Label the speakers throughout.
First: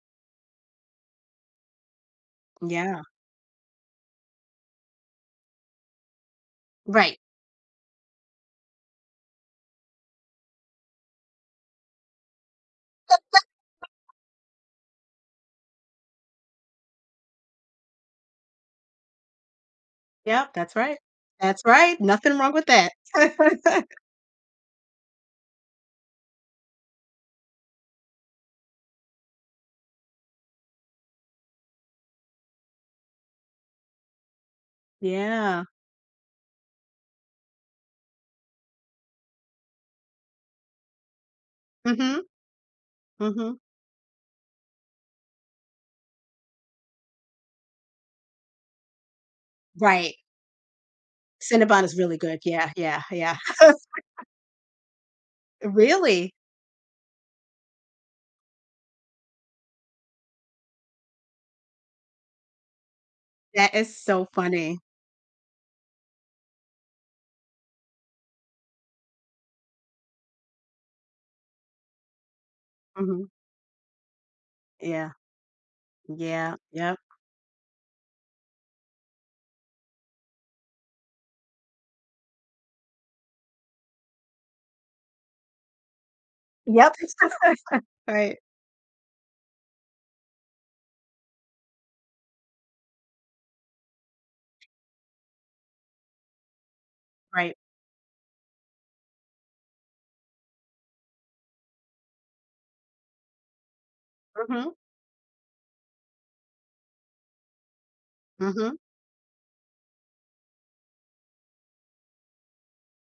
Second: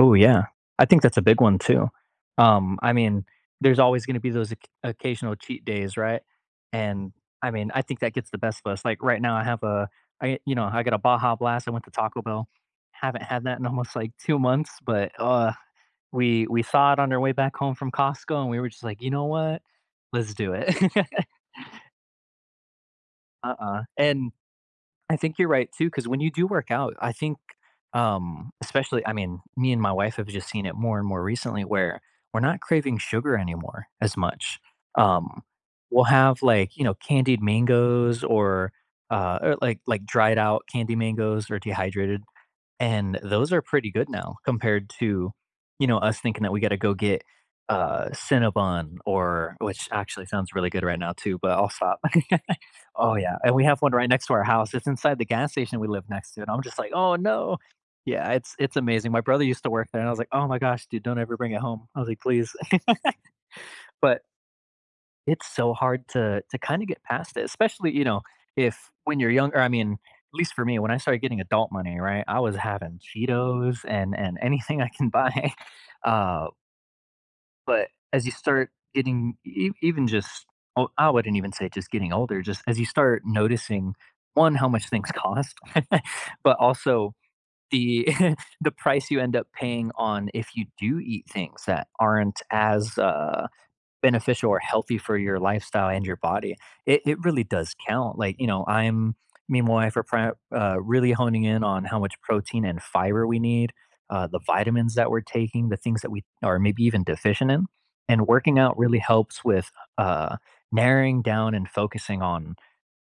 Speaker 1: Ooh yeah. I think that's a big one too, um, I
Speaker 2: Yeah.
Speaker 1: mean, there's always gonna be those occ occasional cheat days, right, and
Speaker 2: Right.
Speaker 1: I mean, I think that gets the best of us. Like, right now I have a I you know, I got a Baja Blast; I went to Taco Bell. Haven't had that in almost, like, 2 months, but ugh, we we saw it on our way back home from Costco, and we were just like, "You know what, let's
Speaker 2: Yeah,
Speaker 1: do it."
Speaker 2: that's right. That's right, nothing wrong with that.
Speaker 1: Uh-uh, and I think you're right too, cause when you do work out, I think, um, especially I mean, me and my wife have just seen it more and more recently where we're not craving sugar anymore as much, um,
Speaker 2: Yeah.
Speaker 1: we'll have like, you know, candied mangoes or, uh or like, like dried out candy mangoes or dehydrated,
Speaker 2: Mhm,
Speaker 1: and those
Speaker 2: mhm.
Speaker 1: are pretty good now compared to, you know, us thinking that we gotta go get, uh, Cinnabon, or which
Speaker 2: Right.
Speaker 1: actually sounds really good right now too, but I'll
Speaker 2: Cinnabon is
Speaker 1: stop.
Speaker 2: really good, yeah, yeah,
Speaker 1: Oh
Speaker 2: yeah.
Speaker 1: yeah, and we have one right next to our house. It's inside the gas station we live
Speaker 2: Really?
Speaker 1: next to, and I'm just like, "Oh no." Yeah, it's it's amazing. My brother used to work there and I was like, "Oh my gosh, dude, don't ever bring it home." I was like, "Please."
Speaker 2: That is
Speaker 1: But
Speaker 2: so funny.
Speaker 1: It's so hard to to kind of get past it, especially, you know, if when you're younger I mean, at least for me, when I started getting adult money, right, I was having
Speaker 2: Mhm.
Speaker 1: Cheetos and and anything I can
Speaker 2: Yeah.
Speaker 1: buy, uh
Speaker 2: Yeah, yep.
Speaker 1: but as you start getting ev even just, o I wouldn't even say just getting older, just as you start noticing, 1, how much things cost, but
Speaker 2: Yep.
Speaker 1: also the
Speaker 2: Right.
Speaker 1: the price you end up paying on if you do eat things that aren't as, uh, beneficial or healthy for your lifestyle and your body. It it really
Speaker 2: Right.
Speaker 1: does count. Like, you know, I'm me and my wife are pre uh, really homing in on how much protein and fiber we need, uh, the
Speaker 2: Mhm.
Speaker 1: vitamins that we're taking, the things that we are maybe even deficient in, and working
Speaker 2: Mhm.
Speaker 1: out really helps with, uh, narrowing down and focusing on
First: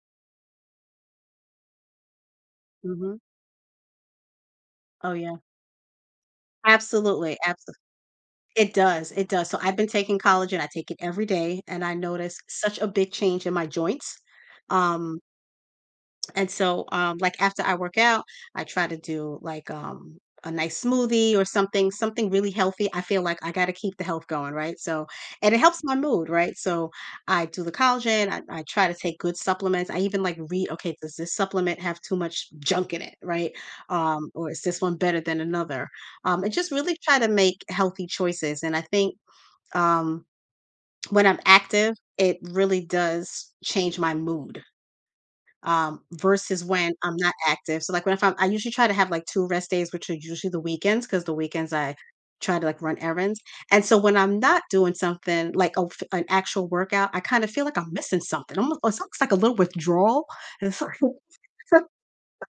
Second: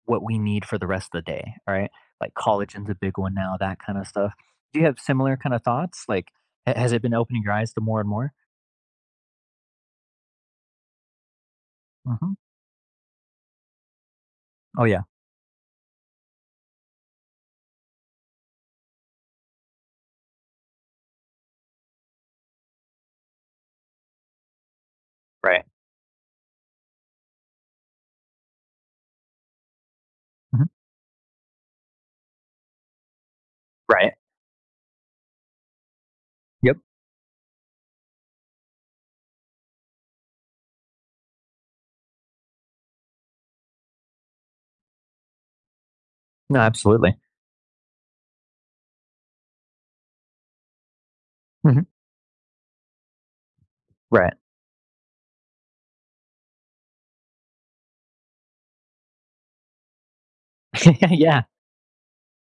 Speaker 1: what we need for the rest of the day, right? Like collagen is a big
Speaker 2: Mhm.
Speaker 1: one now, that kind of stuff. Do you have
Speaker 2: Oh
Speaker 1: similar
Speaker 2: yeah.
Speaker 1: kind of thoughts? Like, ha has it been
Speaker 2: Absolutely,
Speaker 1: opening your
Speaker 2: abso
Speaker 1: eyes to more and more?
Speaker 2: it does, it does, so, I've been taking collagen. I take it every day, and I
Speaker 1: Mhm.
Speaker 2: noticed such a big change in my joints,
Speaker 1: Oh yeah.
Speaker 2: um and so, um, like, after I work out, I try to do, like, um, a nice smoothie or something- something really healthy. I feel like I gotta keep the health going, right, so, and it
Speaker 1: Right.
Speaker 2: helps my mood, right, so, I do the collagen, I I try to take good supplements. I even, like, read,
Speaker 1: Mhm.
Speaker 2: "Okay, does this supplement have too much junk in it", right,
Speaker 1: Right.
Speaker 2: um, or, "Is this one better than another", um, and just
Speaker 1: Yep.
Speaker 2: really try to make healthy choices, and I think, um, when I'm active, it really does change my mood, um,
Speaker 1: Nah,
Speaker 2: versus when I'm
Speaker 1: absolutely.
Speaker 2: not active, so like when if I'm I usually try to have like 2 rest days, which are usually the weekends, 'cause the weekends
Speaker 1: Mhm.
Speaker 2: I try to like run errands, and so when
Speaker 1: Right.
Speaker 2: I'm not doing something, like, oh f an actual workout, I kind of feel like I'm missing something. Almo it's almost like a little withdrawal
Speaker 1: Yeah.
Speaker 2: [unintelligible]